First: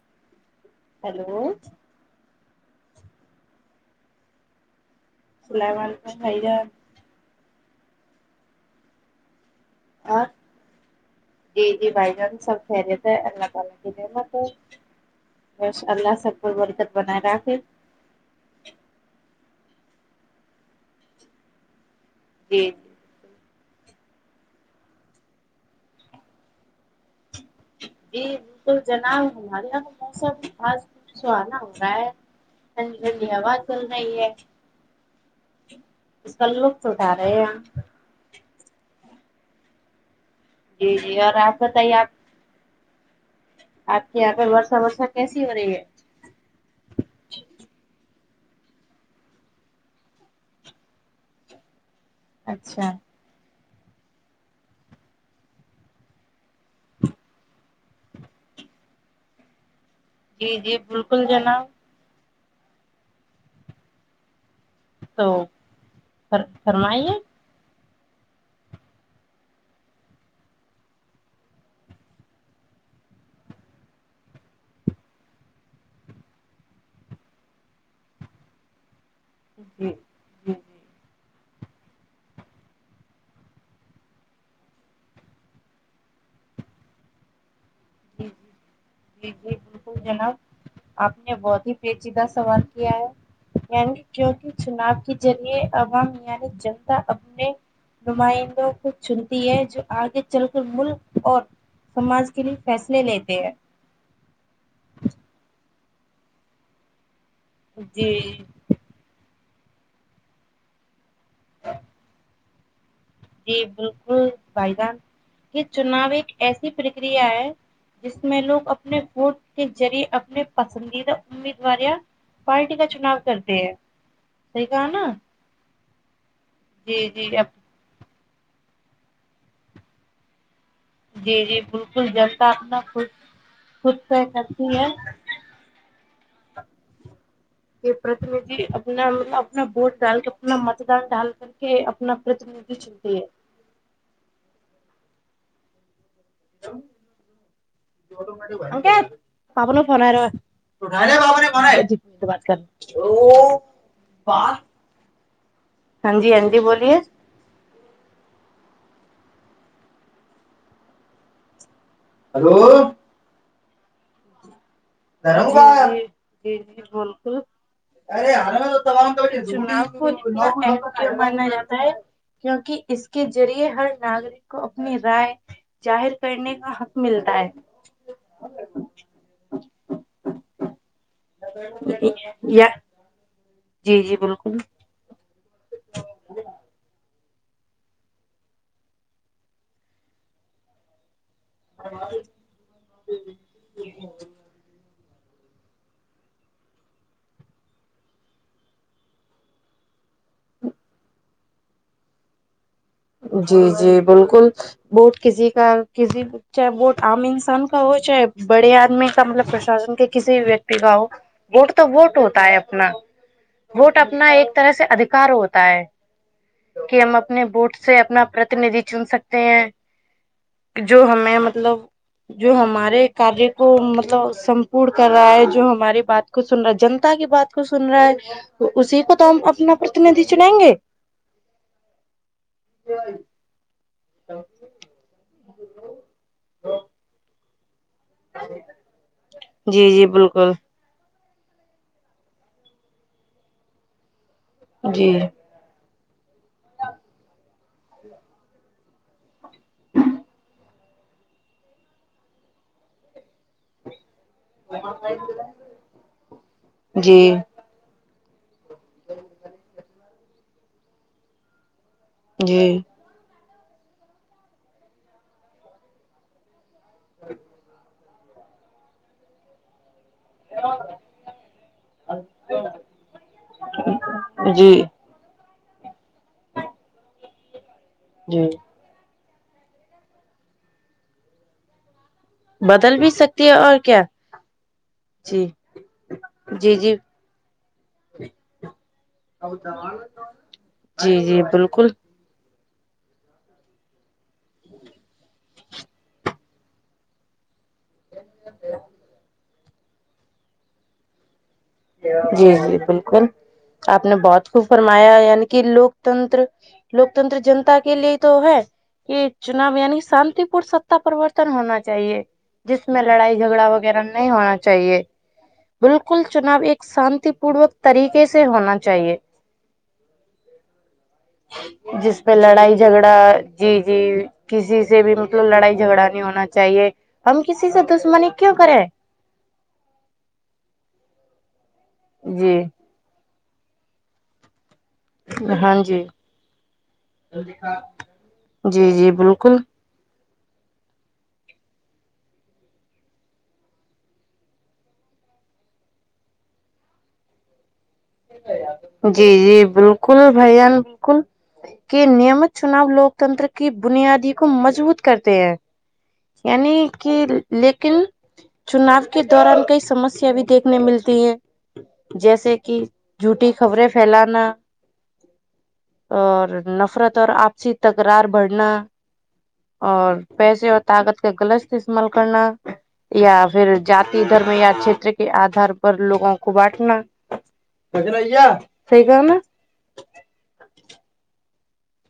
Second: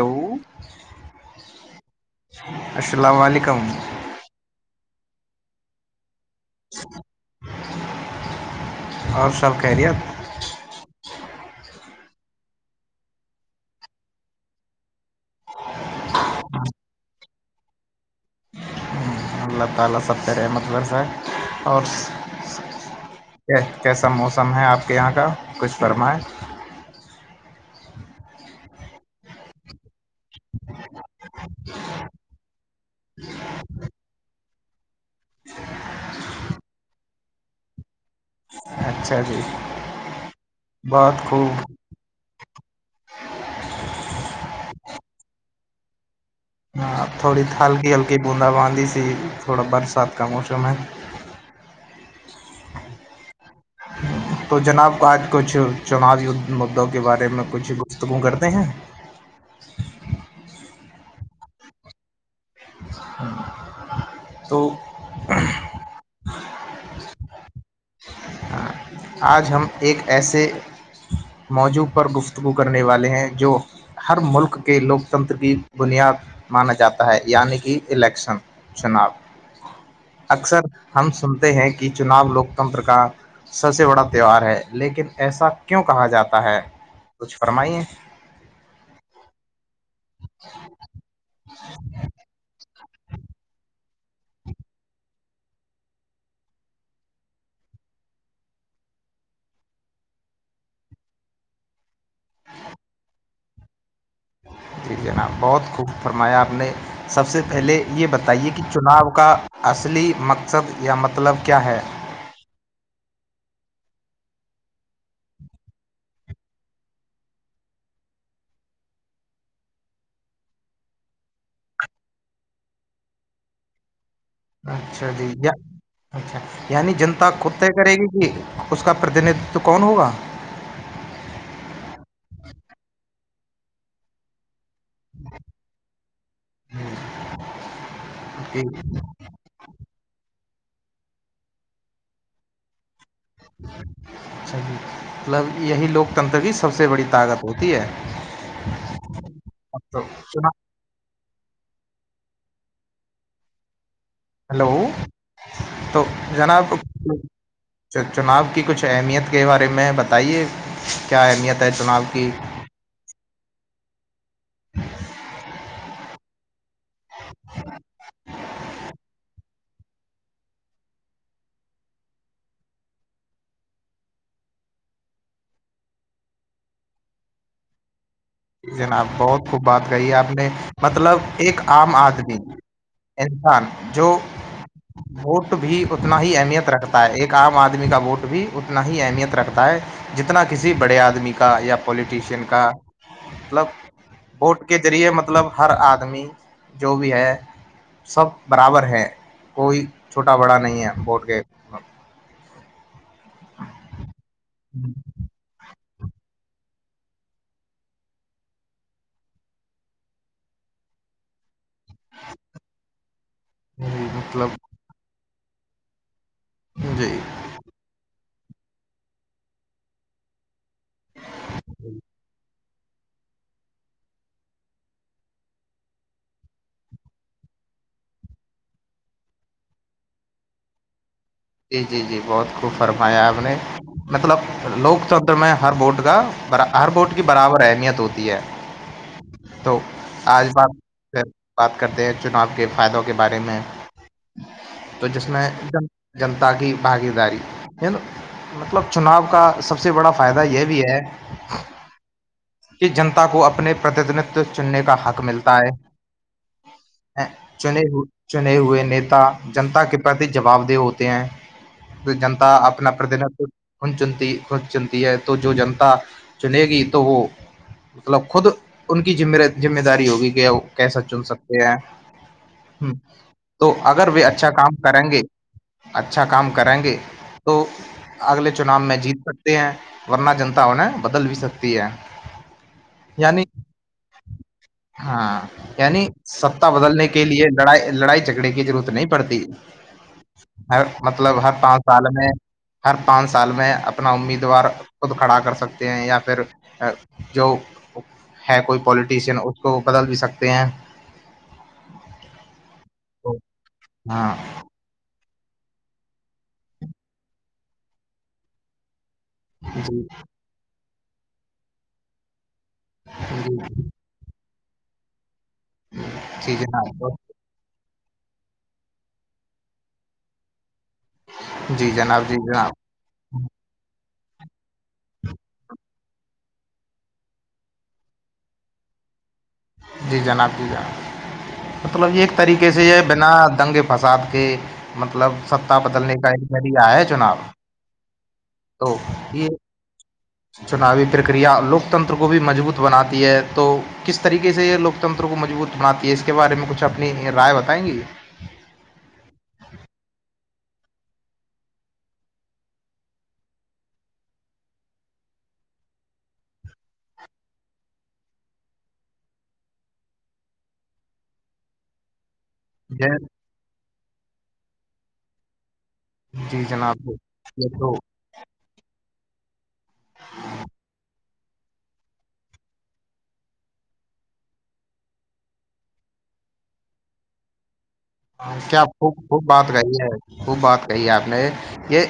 hello hello السلام علیکم Salman بھائی خیریت اور سب کہرییے جی جی بھائی جان سب خریت ہے اللہ تعالی کی نعت ہے بس اللہ سب کوئی برکت بنائے رکھے اللہ تعالی سب کے رحمت ورسہ ہے اور جی کیسا موسم ہے آپ کے یہاں کا کچھ فرمائے جی بالکل جناب ہمارے یہاں کا موسم آج کچھ سہانا ہو رہا ہے ہ ہنڈی آواز کرول رہئی ہے اس کا لطف اٹا رہے ہیں ہاں اچھا جی جی جی بہت اور آپ خوب بتائیے آپ آپ کے یہاں پہ ورشا ورشا کیسی ہو رہی ہے ہاں تھوڑی ہلکی ہلکی بوندا باندی سی تھوڑا برسات کا موسم ہے اچھا تو جناب آج کچھ چناوی مدوں کے بارے میں کچھ گفتگو کرتے ہیں جی جی بالکل جناب تو تو فر فرمائیے آج ہم ایک ایسے موضوع پر گفتگو کرنے والے ہیں جو ہر ملک کے لوکتنتر کی بنیاد مانا جاتا ہے یعنی کہ الیکشن چناب جی جی جی اکثر ہم سنتے ہیں کہ چناب لوکتنتر کا سب سے بڑا تہوہار ہے لیکن ایسا کیوں کہا جاتا ہے کچھ فرمائیے ج ج جی جی بالکل جناب آپ نے بہت ہی پیچیدہ سوال ہے یعنی کیوںک چناؤ کے ذریعے عوام یعنی جنتا اپنے نمائندوں کو چنتی ہے جو آگے چل کر ملک اور سماج کے لیے فیصلے لیتے ہیں جی جناب بہت خوب فرمایا آپ نے سب سے پہلے یہ جی بتائیے کہ چناؤ کا اصلی مقصد یا مطلب کیا ہے جی بالکل بھائی جان یہ چناؤ ایک ایسی پرکریا ہے جس میں لوگ اپنے ووٹ کے ذریعے اپنے پسندیدہ امیدواریاں پارٹی کا چناؤ کرتے ہیں صحیح کہا نا اچھا جی اچھا یعنی جی جنتا جی اب کتے کرے گی کہ اس کا پرتیندتو کون ہوگا جی جی بالکل جلتا اپنا خ خود سے کرتی ہے یہ پرتنیدھی جی اپنا مطلب اپنا ووٹ ڈال کے اپنا متدان ڈال کر کے اپنا پرتیندھی چنتی ہے اچھا جی مطلب یہی لوکتنتر کی سب سے بڑی طاقت ہوتی ہے ہمک پابل اب فون تو ہے ر چنا- تو گا بابا نے منا ہے ت بات کرل او ہلو تو ہاں جی ہاں جی جناب بولیے چناؤ کی کچھ اہمیت کے بارے میں بتائیے کیا اہمیت ہے چناؤ کی اور در ب ج ج ب ارے ہرم تو ت ک چناب کو من مانا جاتا ہے کیوںکہ اس کے ذریعے ہر ناگرک کو اپنی رائے ظاہر کرنے کا حق ملتا ہے جناب بہت خب بات کہی ہے آپ نے مطلب ایک عام آدمی یا انسان جی جو جی بالکل ووٹ بھی اتنا ہی اہمیت رکھتا ہے ایک عام آدمی کا ووٹ بھی اتنا ہی اہمیت رکھتا ہے جتنا کسی بڑے آدمی کا یا پولیٹیشین کا مطلب ووٹ کے ذریعے مطلب ہر آدمی جو بھی ہے سب برابر ہے کوئی چھوٹا بڑا نہیں ہے بورٹ کے جی جی بالکل بوٹ کسی کا کسی چاہے وہ عام انسان کا ہو چاہے بڑے آدمی کا مطلب پرشاسن کے کسی بھی ویکتی کا ہو ووٹ تو ووٹ ہوتا ہے اپنا ووٹ جی اپنا مطلب ایک طرح سے ادھیکار ہوتا ہے کہ جی ہم اپنے بوٹ سے اپنا پرتیندھی چن سکتے ہیں جو ہمیں مطلب جو ہمارے کاریہ کو مطلب سمپورڑ کر رہا ہے جو ہماری بات کو سن رہا ہے جنتا کی بات کو سن رہا ہے تو اسی کو تو ہم اپنا پرتیندھی چنائیں گے جی جی جی بہت خوب فرمایا آپ نے مطلب لوکتنر میں ہر بورٹ کا ہر بورٹ کی برابر اہمیت ہوتی تو جی جی آج بالکل بات بات کرتے ہیں چناؤ کے فائدوں کے بارے میں تو جی جس میں جنتا کی بھاگی داری ن مطلب چناؤ کا سب سے بڑا فائدہ یہ بھی ہے کہ جنتا کو اپنے پرتتنتو چننے کا حق ملتا ہے جی چ چنے ہوئے نیتا جنتا کے پرتی جواب د ہوتے ہیں جنتا جی اپنا پرتنت خن چنتی ہے تو جو جنتا چنے گی تو وہ مطلب خود ان کی م ذمہ داری ہوگی وہ کیسا چن سکتے ہیں ہ تو اگر وہ اچھا جی کام کریں گے اچھا کام کریں گے تو جی اگلے چناؤ میں جیت سک ہیں ورنہ جنتا انہیں بدل بھی سکتی ہے بدل بھی یعنی سکتی ہے اور کیا ہاں جی یعنی ستا جی جی بدلنے کے لیے لڑائی لڑائی جھگڑے کی ضرورت نہیں پڑتی ہر جی مطلب جی ہر پانچ بالکل سال میں ہر پانچ سال میں اپنا امیدوار خود کھڑا کر سکتا ہیں یا پھر جو ہے کوئی پالٹیشن اس کو بدل بھی سکتے ہیں جی جی بالکل تو- آپ نے ہاں بہت خوب فرمایا یعنی کہ لوکتنتر لوکتنتر جنتا کے لیے تو ہے کہ چناب جی یعنی شانتی پور ستا پروورتن ہونا چاہیے جس میں لڑائی جھگڑا وغیرہ نہیں ہونا چاہیے بالکل جی چناؤ ایک جناب شانتی پوروک طریقے سے ہونا چاہیے جی جس جناب پہ جی جناب لڑائی جھگڑا جی جی کسی سے بھی مطلب لڑائی جھگڑا نہیں ہونا چاہیے ہم کسی سے دشمنی کیوں کریں جی جناب جی جناب مطلب ایک جی طریقے سے یہ بنا دنگے فساد کے مطلب ہاں ستا جی بدلنے کا مرییا ہے چناؤ جی تو جی یہ بالکل چناوی پرکریا لوکتنتر کو بھی مضبوط بناتی ہے تو کس طریقے سے یہ لوکتنتر کو مضبوط بناتی ہے اس کے بارے میں کچھ اپنی رائے بتائیں گی یہ جی جی بالکل بھائی جان بالکل کے نیمت چناؤ لوکتنتر کی بنیادی کو مضبوط کرتے ہیں یعنی کہ لیکن چناؤ کے دوران کئی سمسیا بھی دیکھنے ملتی ہیں جیسے کہ یہ چھوٹی خبریں پھیلانا اور جی جناب نفرت اور یہ آپسی تو تکرار بڑھنا اور پیسے اور طاقت کا گغلط استعمال کرنا یا پھر جات دھرم یا چھیتر کے آدار پر لوگوں کو بانٹنا ہاں کیا صحیح خوب کہا نا خوب بات گئی ہے وہ بات کہی ہے آپ نے یہ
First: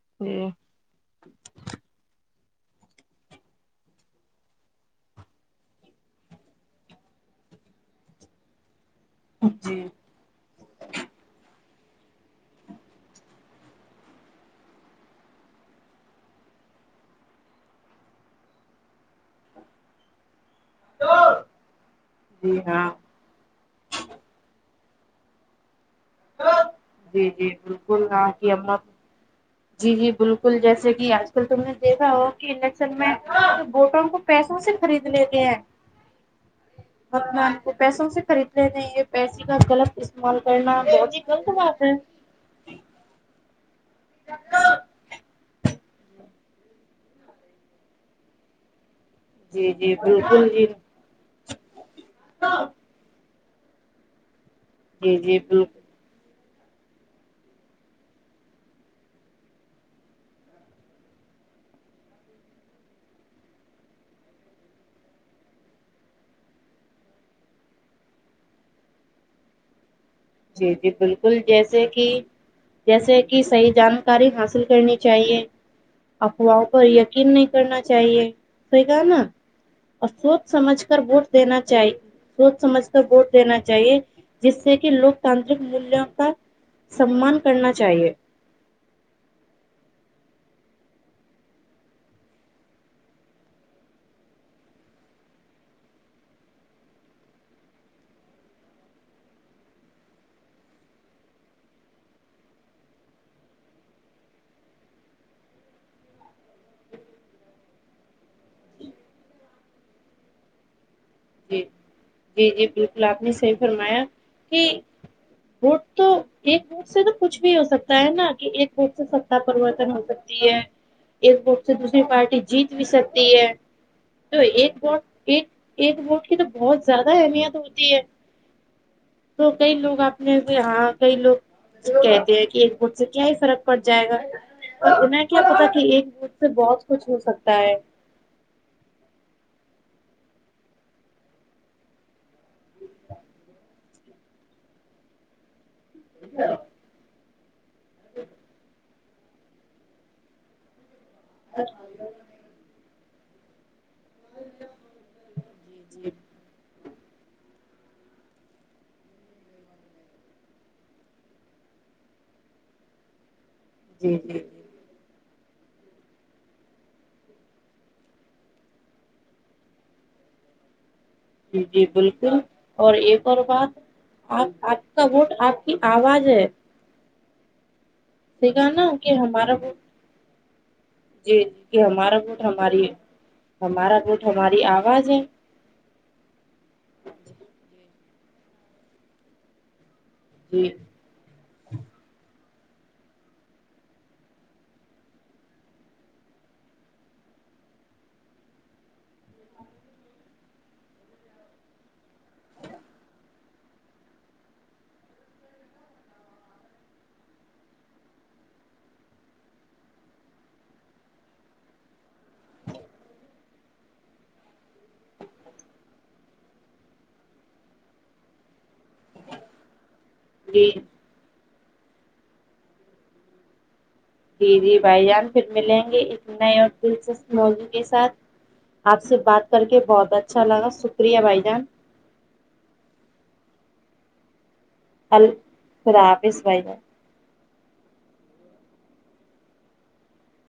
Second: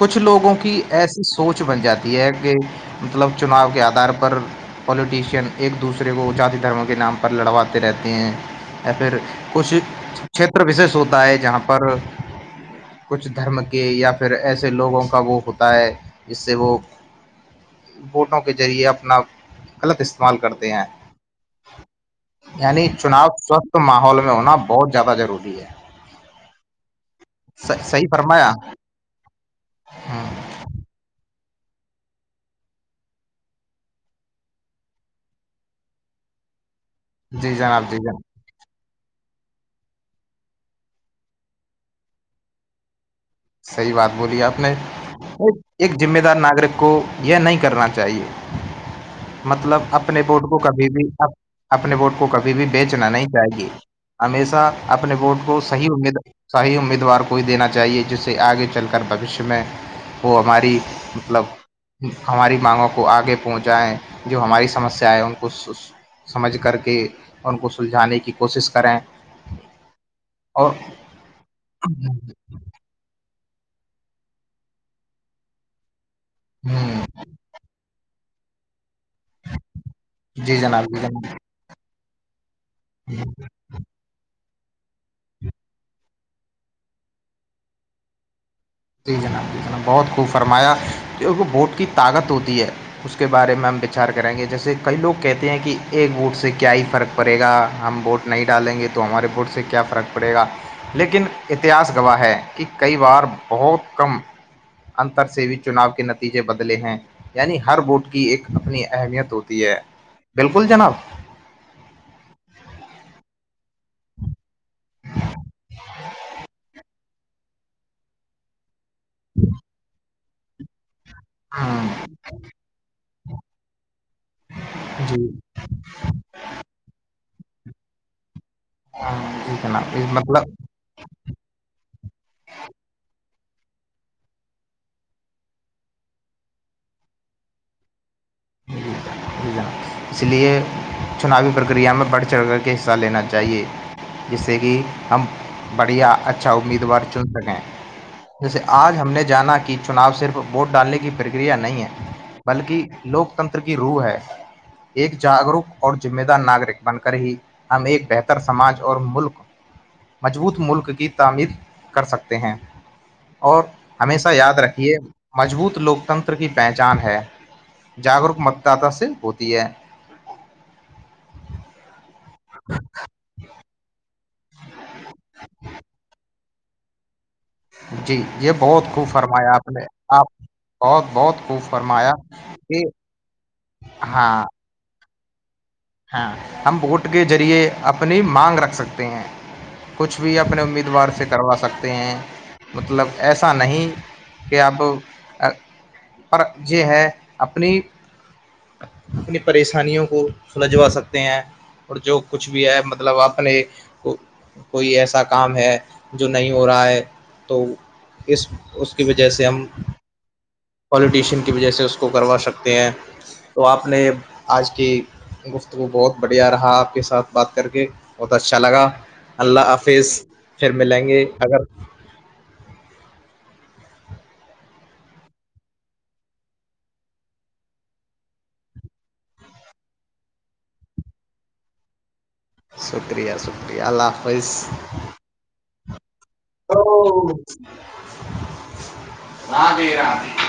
کچھ جی لوگوں کی ایسی سوچ بن جاتی ہے کہ مطلب چناؤ کے آدھار پر پولیٹیشین ایک دوسرے کو جذاتی دھرموں کے نام پر لڑواتے رہتے ہیں یا پھر کچھ جی چھیتر وشش ہوتا ہے جہاں پر کچھ دھرم کے یا پھر ایسے لوگوں کا وہ ہوتا ہے جس سے وہ بوٹوں کے ذریعے اپنا غلط استعمال کرتے ہیں جی یعنی ہاں چناؤ سوستھ تو ماحول میں ہونا بہت زیادہ ضروری ہے جی جی بالکل صحیح فرمایا کی ہمر جی جی ہاں بالکل ل جیسے کہ آج کل تم نے دیکھا ہو کہ انڈکشن میں بوٹروں کو پیسوں سے خرید لیتے ہیں بگوان جی کو جناب جی پیسوں سے جناب خرید یہ پیسے کا غلط استعمال کرنا بہت ہی غلط بات ہے صحیح بات بولی آپ نے ایک جذمے دار ناگرک کو یہ نہیں کرنا چاہیے جی مطلب جی اپنے ووٹ بالکل کو جی کبھی بھی اپنے ووٹ کو کبھی بھی بیچ نہ نہیں چاہ گے ہمیشہ اپنے جی ووٹ جی کو بالکل صحیح امیدار صحیح امیدوار کو ہی دینا چاہیے جسے آگے چل کر بوشیہ میں وہ ہماری مطلب ہماری مانگوں کو آگے پہنچائیں جو ہماری سمسیا ہے ان کو سمجھ کر کے ان کو سلجھانے کی کوشش کریں اور جی جی بالکل جیسے کہ جیسے کہ صحیح جانکاری حاصل کرنی چاہیے افواہوں پر ہ کن نہیں کرنا چاہیے سے گا نا اور سوچ جی جناب سمجھ کر جی جناب ووٹ دینا چاہیے سوچ سمجھ کر ووٹ دینا چاہیے جس سے کہ لوک تانترک مولوں کا سمان کرنا چاہیے جی جناب جی جناب بہت خوب فرمایا کیونکہ بوٹ کی طاقت ہوتی ہے اس کے بارے میں ہم وچار کریں گے جیسے کئی لوگ کہتے ہیں کہ ایک ووٹ سے کیا ہی فرق پڑے گا ہم ووٹ نہیں ڈالیں گے تو ہمارے بورٹ سے کیا فرق پڑے گا لیکن اتہس گواہ ہے کہ کئی بار بہت کم انتر سے بھی چناؤ کے نتیجے بدلے ہیں یعنی ہر بوٹ کی ایک اپنی اہمیت ہوتی ہے بالکل جناب جی جی جی بالکل آپ نے صحیح فرمایا کہ وٹ تو ایک م سے تو کچھ بھی ہو سکتا ہے نا کہ ایک روپ سے ستا پرریوورتن ہو سکتی ہے ایک وت سے ہ دوسری پارٹی جیت بھی سکتی ہے تو ایک وٹ جی ایک ایک ووٹ کی تو بہت زیادہ اہمیت ہوتی ہے ہ تو جی کئی جناب لوگ اس آپ نے مطلب ہاں کئی لوگ کہتے ہیں کہ ایک گٹ سے کیا ہی فرق پڑ جائے گا تو انہیں کیا پتا کہ ایک جت سے بہت کچھ ہو سکتا ہے [unintelligible] اس لیے چناوی پرکریا میں بڑھ چڑھ کر کے حصہ لینا چاہیے جس سے کہ ہم بڑھیا اچھا امیدوار چن سکیں جیسے آج ہم نے جانا کہ چناؤ صرف ووٹ ڈالنے کی پرکریا نہیں ہے بلکہ لوگ کی روح ہے ایک جاگروک اور ذمہ دار ناگرک بن کر ہی ہم ایک بہتر سماج اور ملک مضبوط ملک کی تعمیر کر سکتے ہیں اور جی ہمیشہ یاد رکھیے مضبوط لوگ کتنتر کی پہچان ہے جاگروک متداتا سے ہوتی ہے جی بالکل اور ایک اور بات آپ آپ کا ووٹ آپ کی آواز ہے جی یہ ٹھیک ہے بہت نا خوب کہ فرمایا ہمارا آپ ووٹ نے آپ بہت بہت جی خوب جی کہ فرمایا ہمارا ووٹ کہ ہاں یی آواز ہے ہم ووٹ کے ذریعے اپنی مانگ رکھ سکتے ہیں کچھ بھی جی اپنے امیدوار سے کروا سکتے ہیں مطلب ایسا نہیں کہ اپ پر یہ ہے اپنی اپنی پریشانیوں کو سلجوا سکتے ہیں اور جو کچھ بھی ہے مطلب اپنے کوئی ایسا کام ہے جو نہیں ہو رہا ہے تو اس اس کی وجہ سے ہم پوالیٹیشین کی وجہ سے اس کو کروا سکتے ہیں تو آپ نے آج کی گفتگو بہت بڑھیا رہا آپ کے ساتھ بات کر کے بہت اچھا لگا اللہ حافظ جی پھر ملیں گے اگر جی جی بھائی جان پھر ملیں گے ایک نئے اور دلچسپ موضوع کے ساتھ آپ سے بات کر کے بہت اچھا لگا شکریہ بھائی جان شکریہ شکریہ اللہ حافظ الل خراب اس سوائی [unintelligible]